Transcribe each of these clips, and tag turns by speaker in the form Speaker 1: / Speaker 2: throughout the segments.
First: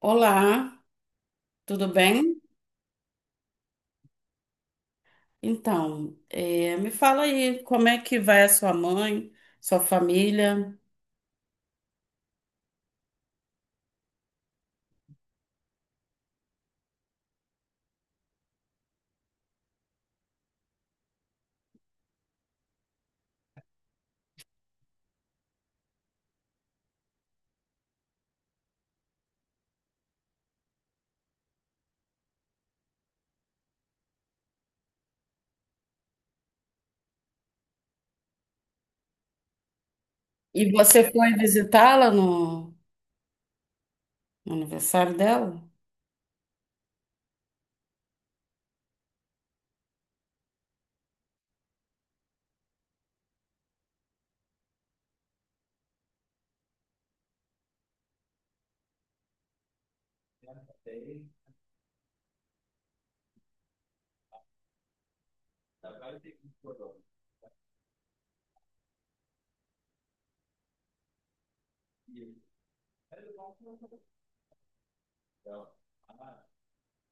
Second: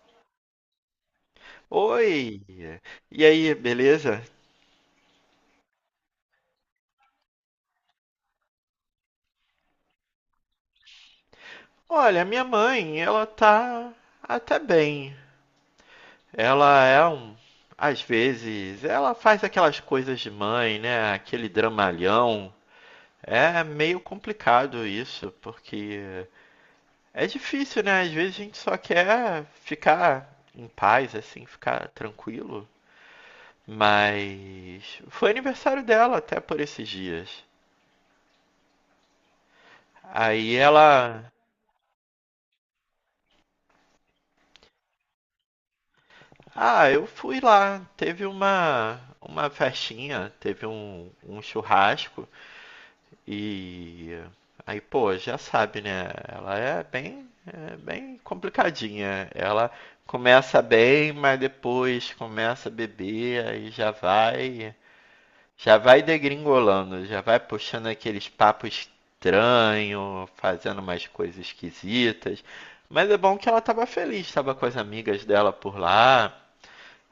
Speaker 1: Olá, tudo bem?
Speaker 2: Oi, e aí, beleza?
Speaker 1: Então, me fala aí como é que vai a sua mãe, sua família?
Speaker 2: Olha, minha mãe, ela tá até bem. Ela é um. Às vezes, ela faz aquelas coisas de mãe, né? Aquele dramalhão. É meio complicado isso, porque é difícil, né? Às vezes a gente só quer ficar em paz, assim, ficar tranquilo. Mas foi aniversário dela até por esses dias. Aí
Speaker 1: E você
Speaker 2: ela
Speaker 1: foi visitá-la no aniversário dela?
Speaker 2: Ah, eu fui lá. Teve uma festinha, teve um churrasco e aí, pô, já sabe, né? Ela é bem complicadinha. Ela começa bem, mas depois começa a beber, aí já vai degringolando, já vai puxando aqueles papos estranhos, fazendo umas coisas esquisitas. Mas é bom que ela tava feliz, tava com as amigas dela por lá.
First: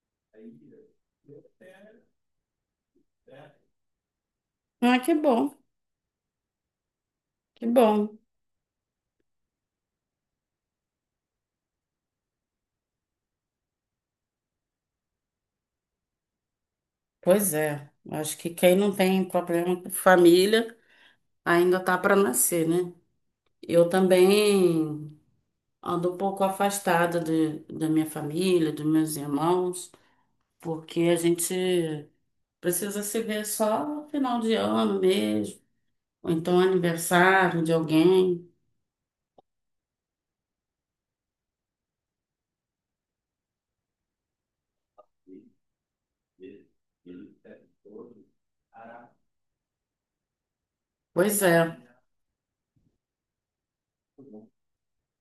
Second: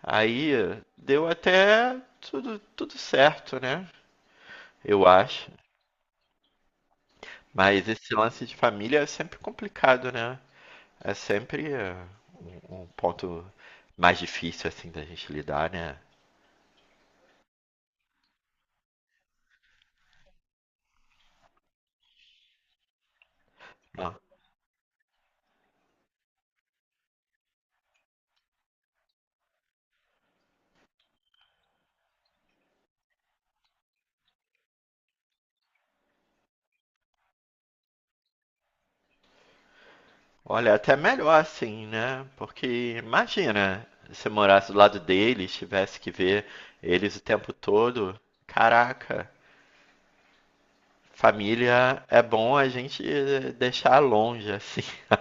Speaker 2: Aí deu até tudo, tudo certo, né?
Speaker 1: Ah,
Speaker 2: Eu
Speaker 1: que
Speaker 2: acho.
Speaker 1: bom, que
Speaker 2: Mas esse
Speaker 1: bom.
Speaker 2: lance de família é sempre complicado, né? É sempre um ponto mais difícil, assim, da gente lidar, né?
Speaker 1: Pois é, acho que quem não tem problema com família ainda tá para nascer, né? Eu
Speaker 2: Ah,
Speaker 1: também ando um pouco afastada da minha família, dos meus irmãos, porque a gente precisa se ver só no final de ano mesmo ou então aniversário de alguém.
Speaker 2: olha, é até melhor assim, né? Porque imagina se eu morasse do lado deles, tivesse que ver eles o tempo todo. Caraca,
Speaker 1: Pois é.
Speaker 2: família é bom a gente deixar longe, assim.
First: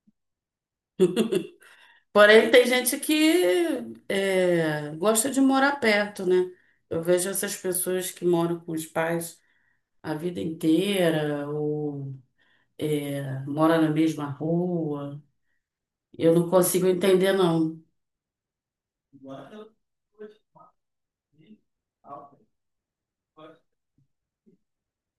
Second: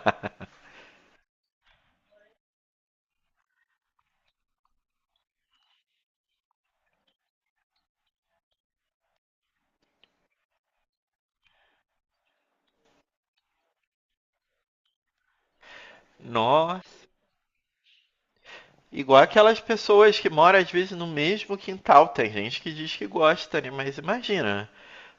Speaker 1: Porém, tem gente que gosta de morar perto, né? Eu vejo essas pessoas que moram com os pais a vida inteira ou moram na mesma rua. Eu não consigo
Speaker 2: Nossa.
Speaker 1: entender, não.
Speaker 2: Igual aquelas pessoas que moram às vezes no mesmo quintal. Tem gente que diz que gosta, né? Mas imagina,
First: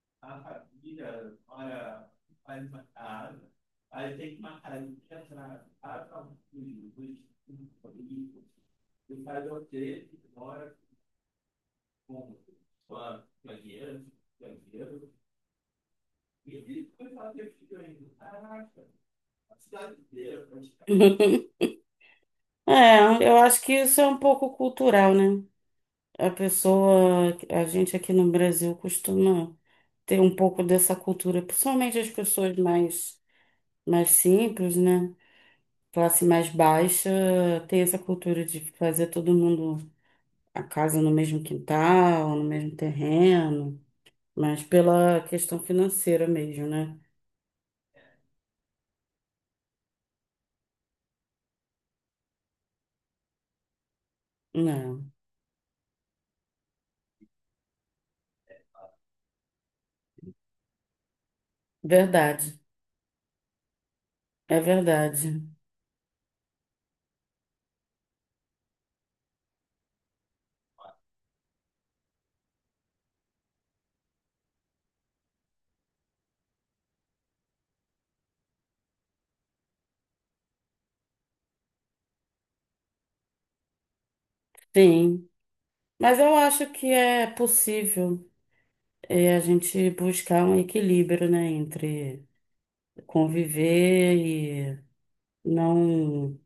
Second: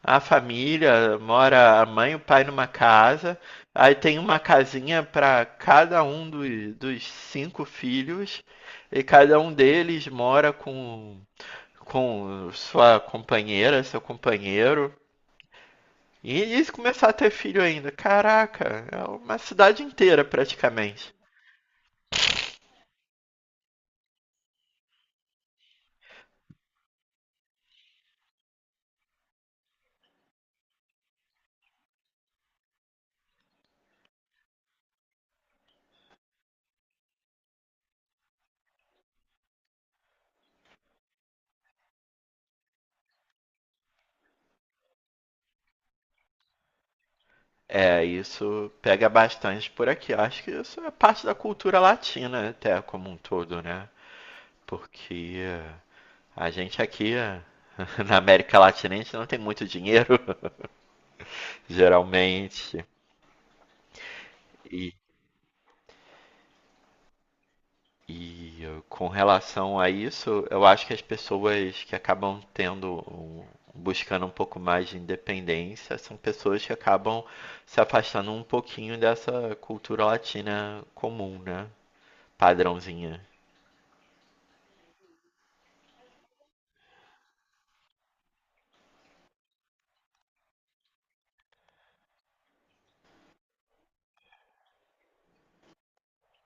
Speaker 2: a família mora a mãe e o pai numa casa, aí tem uma casinha para cada um dos, dos cinco filhos, e cada um deles mora com sua companheira, seu companheiro. E eles começar a ter filho ainda. Caraca, é uma cidade inteira praticamente.
Speaker 1: É, eu acho que isso é um pouco cultural, né? A pessoa, a gente aqui no Brasil costuma ter um pouco dessa cultura, principalmente as pessoas mais simples, né? Classe mais baixa tem essa cultura de fazer todo mundo a casa no mesmo quintal, no mesmo terreno, mas pela questão financeira mesmo, né?
Speaker 2: É, isso pega bastante por aqui. Eu acho que isso é parte da cultura latina até como um todo, né?
Speaker 1: Não,
Speaker 2: Porque a gente aqui na América Latina a gente não tem muito dinheiro,
Speaker 1: verdade,
Speaker 2: geralmente.
Speaker 1: é
Speaker 2: E,
Speaker 1: verdade.
Speaker 2: e com relação a isso, eu acho que as pessoas que acabam buscando um pouco mais de independência são pessoas que acabam se afastando um pouquinho dessa cultura latina comum, né? Padrãozinha.
Speaker 1: Sim, mas eu acho que é possível a gente buscar um equilíbrio, né, entre conviver e não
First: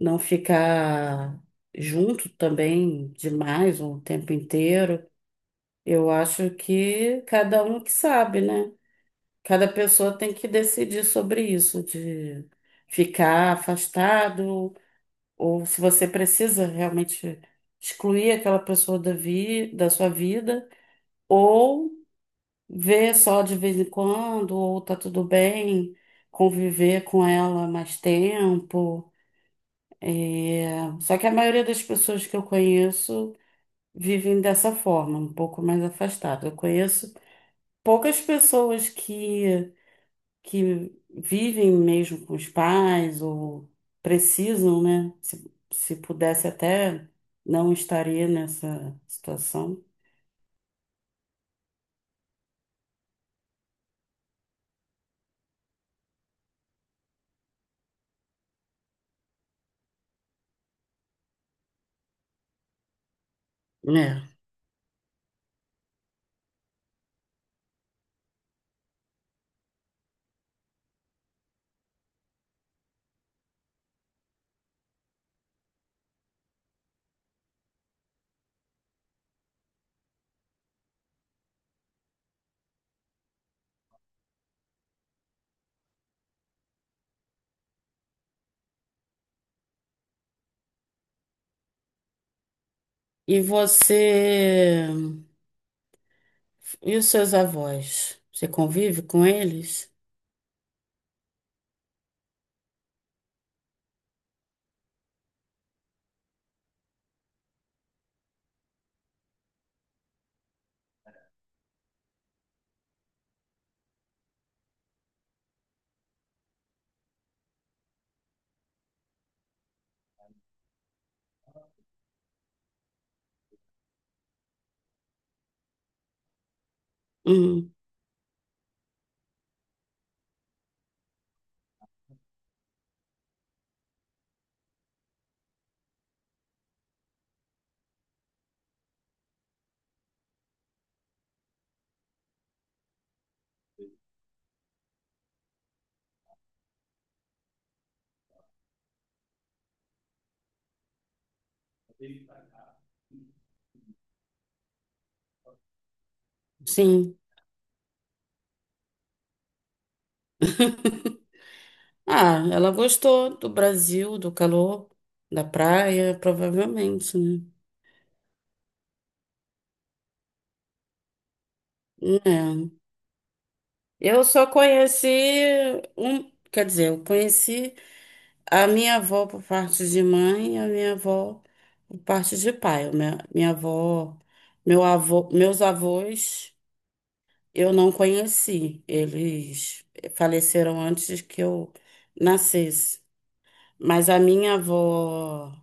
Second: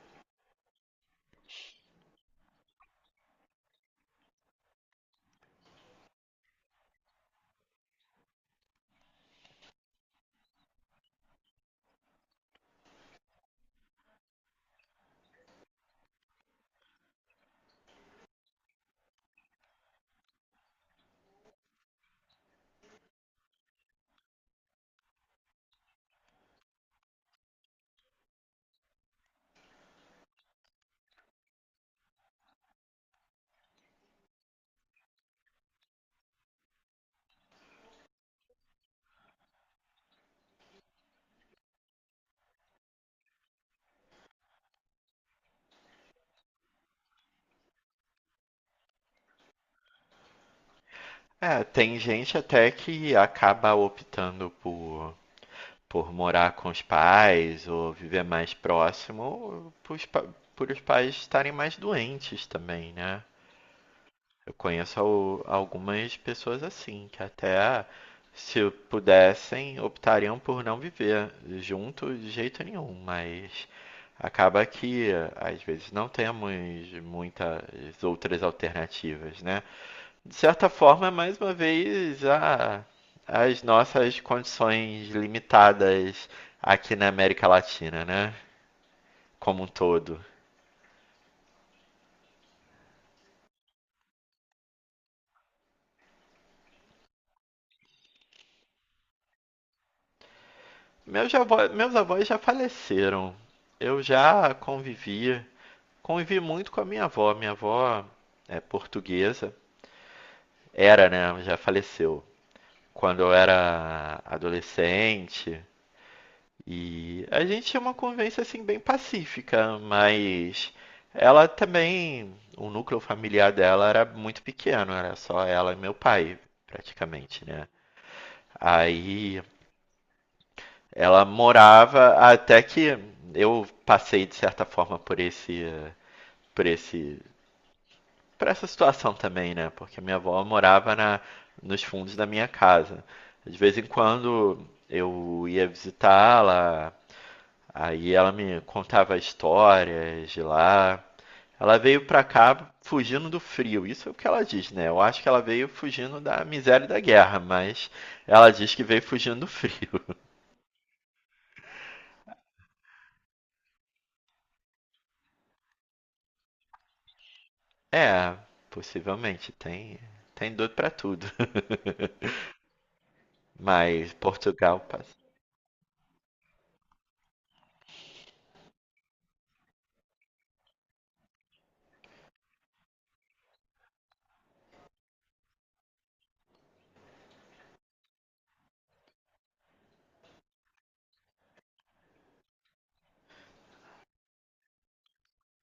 Speaker 1: não ficar junto também demais o tempo inteiro. Eu acho que cada um que sabe, né? Cada pessoa tem que decidir sobre isso, de ficar afastado, ou se você precisa realmente excluir aquela pessoa da sua vida, ou ver só de vez em quando, ou tá tudo bem, conviver com ela mais tempo. É, só que a maioria das pessoas que eu conheço vivem dessa forma, um pouco mais afastada. Eu conheço poucas pessoas que vivem mesmo com os pais ou precisam, né? Se pudesse até não estaria nessa situação,
Speaker 2: É, tem gente até que acaba optando por morar com os pais ou viver mais próximo, por os pais estarem mais doentes também, né?
Speaker 1: né?
Speaker 2: Eu conheço algumas pessoas assim, que até se pudessem, optariam por não viver junto de jeito nenhum, mas acaba que às vezes não temos muitas outras alternativas, né? De certa forma, é mais uma vez, a, as nossas condições limitadas aqui na América Latina, né? Como um todo.
Speaker 1: E você e os seus avós? Você convive com eles?
Speaker 2: Meus avós já faleceram. Eu já convivi, Convivi muito com a minha avó. Minha avó é portuguesa. Era, né? Já faleceu. Quando eu era adolescente, e a gente tinha uma convivência assim bem pacífica, mas ela também, o núcleo familiar dela era muito pequeno, era só ela e meu pai, praticamente, né?
Speaker 1: Hum,
Speaker 2: Aí ela morava até que eu passei de certa forma por esse por essa situação também, né? Porque minha avó morava na nos fundos da minha casa. De vez em quando eu ia visitá-la, aí ela me contava histórias de lá. Ela veio pra cá fugindo do frio, isso é o que ela diz, né? Eu acho que ela veio fugindo da miséria e da
Speaker 1: sim.
Speaker 2: guerra, mas ela diz que veio fugindo do frio.
Speaker 1: Ah, ela gostou do Brasil, do calor, da praia, provavelmente, né?
Speaker 2: É, possivelmente, tem dor pra tudo.
Speaker 1: É.
Speaker 2: Mas
Speaker 1: Eu só
Speaker 2: Portugal
Speaker 1: conheci
Speaker 2: passa.
Speaker 1: um, quer dizer, eu conheci a minha avó por parte de mãe, a minha avó por parte de pai. O minha avó, meu avô, meus avós, eu não conheci. Eles faleceram antes que eu nascesse. Mas a minha avó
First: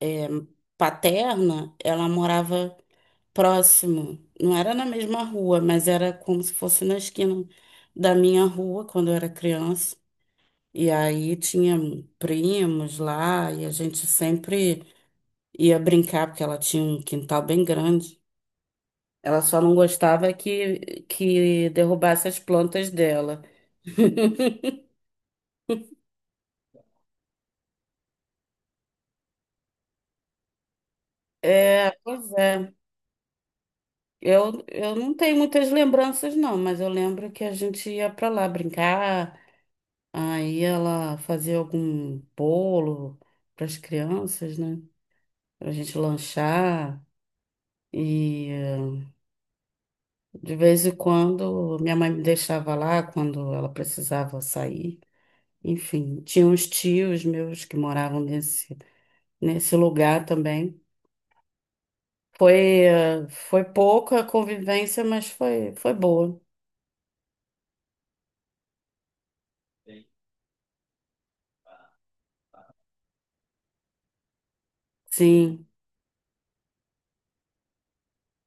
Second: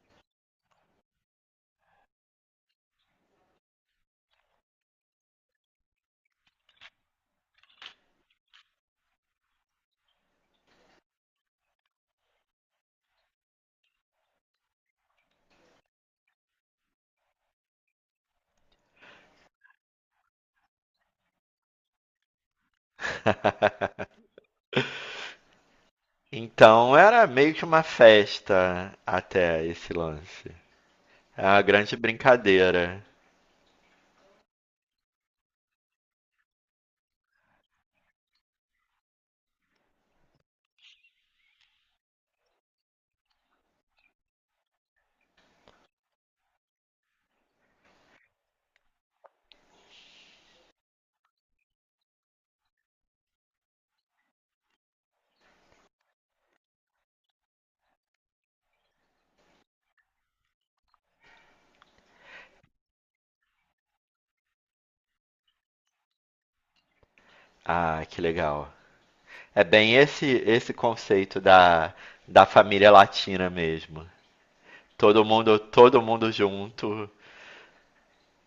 Speaker 1: é, paterna, ela morava próximo. Não era na mesma rua, mas era como se fosse na esquina da minha rua quando eu era criança. E aí tinha primos lá e a gente sempre ia brincar, porque ela tinha um quintal bem grande. Ela só não gostava que derrubasse as plantas dela.
Speaker 2: Então era meio que uma festa até esse lance. É uma
Speaker 1: É,
Speaker 2: grande
Speaker 1: pois é.
Speaker 2: brincadeira.
Speaker 1: Eu não tenho muitas lembranças, não, mas eu lembro que a gente ia pra lá brincar, aí ela fazia algum bolo para as crianças, né? Pra gente lanchar. E. eh, De vez em quando, minha mãe me deixava lá quando ela precisava sair. Enfim, tinha uns tios meus que moravam nesse lugar também. Foi, Foi pouca convivência, mas foi boa.
Speaker 2: Ah, que legal. É bem esse conceito da, da família latina mesmo.
Speaker 1: Sim,
Speaker 2: Todo mundo junto,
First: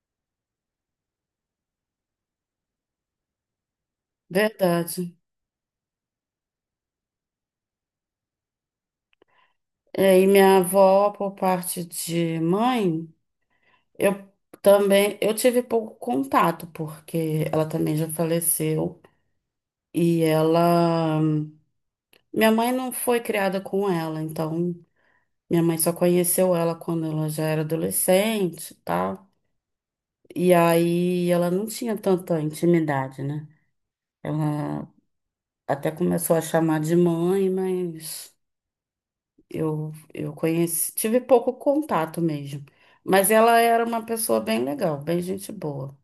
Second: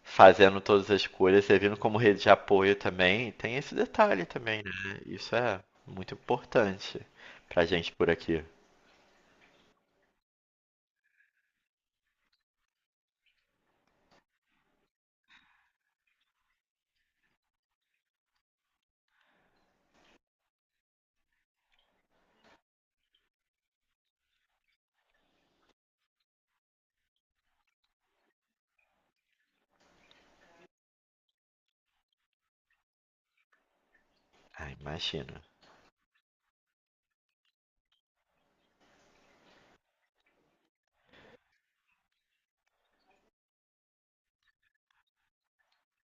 Speaker 2: fazendo todas as coisas, servindo como rede de apoio também. Tem esse detalhe também, né?
Speaker 1: verdade.
Speaker 2: Isso é muito importante pra gente por aqui.
Speaker 1: E minha avó, por parte de mãe, eu também, eu tive pouco contato, porque ela também já faleceu. E ela, minha mãe não foi criada com ela, então minha mãe só conheceu ela quando ela já era adolescente e tal. E aí ela não tinha tanta intimidade, né?
Speaker 2: Ah,
Speaker 1: Ela
Speaker 2: imagina.
Speaker 1: até começou a chamar de mãe, mas eu conheci, tive pouco contato mesmo. Mas ela era uma pessoa bem legal, bem gente boa.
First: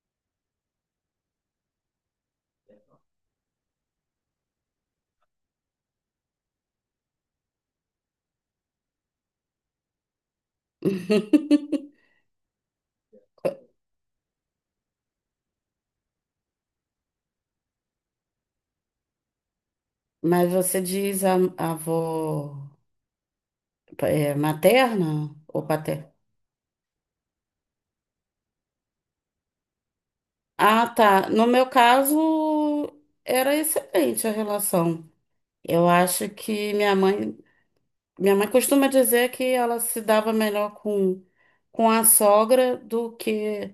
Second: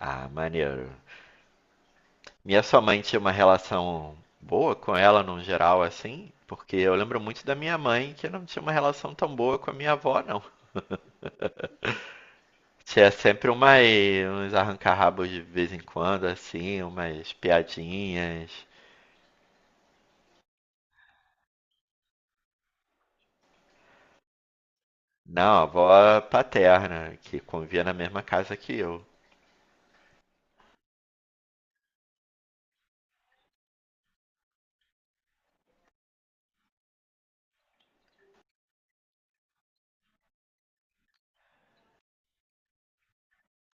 Speaker 2: Ah, maneiro. Minha sua mãe tinha uma relação boa com ela no geral, assim, porque eu lembro muito da minha mãe que não tinha uma relação tão boa com a minha avó, não. Tinha sempre uma, uns arranca-rabos de vez em quando, assim, umas piadinhas.
Speaker 1: Mas você diz a avó materna
Speaker 2: Não, a
Speaker 1: ou paterna?
Speaker 2: avó paterna, que convivia na mesma casa que eu.
Speaker 1: Ah, tá. No meu caso, era excelente a relação. Eu acho que minha mãe costuma dizer que ela se dava melhor com a sogra do que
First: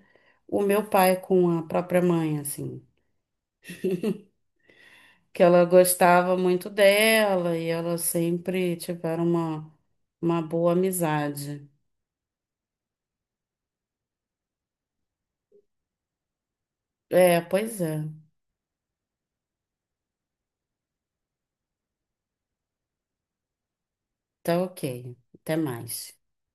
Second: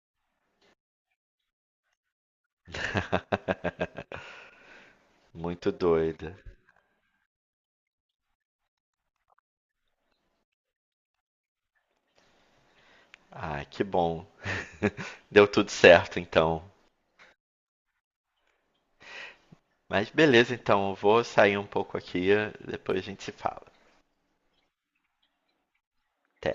Speaker 1: o meu pai com a própria mãe, assim. Que ela
Speaker 2: Muito doida.
Speaker 1: gostava muito dela e elas sempre tiveram uma boa amizade.
Speaker 2: Ah, que bom. Deu tudo certo, então.
Speaker 1: É, pois é.
Speaker 2: Mas beleza, então, eu vou sair um pouco aqui, depois a gente se fala.
Speaker 1: Tá ok. Até mais.
Speaker 2: Até.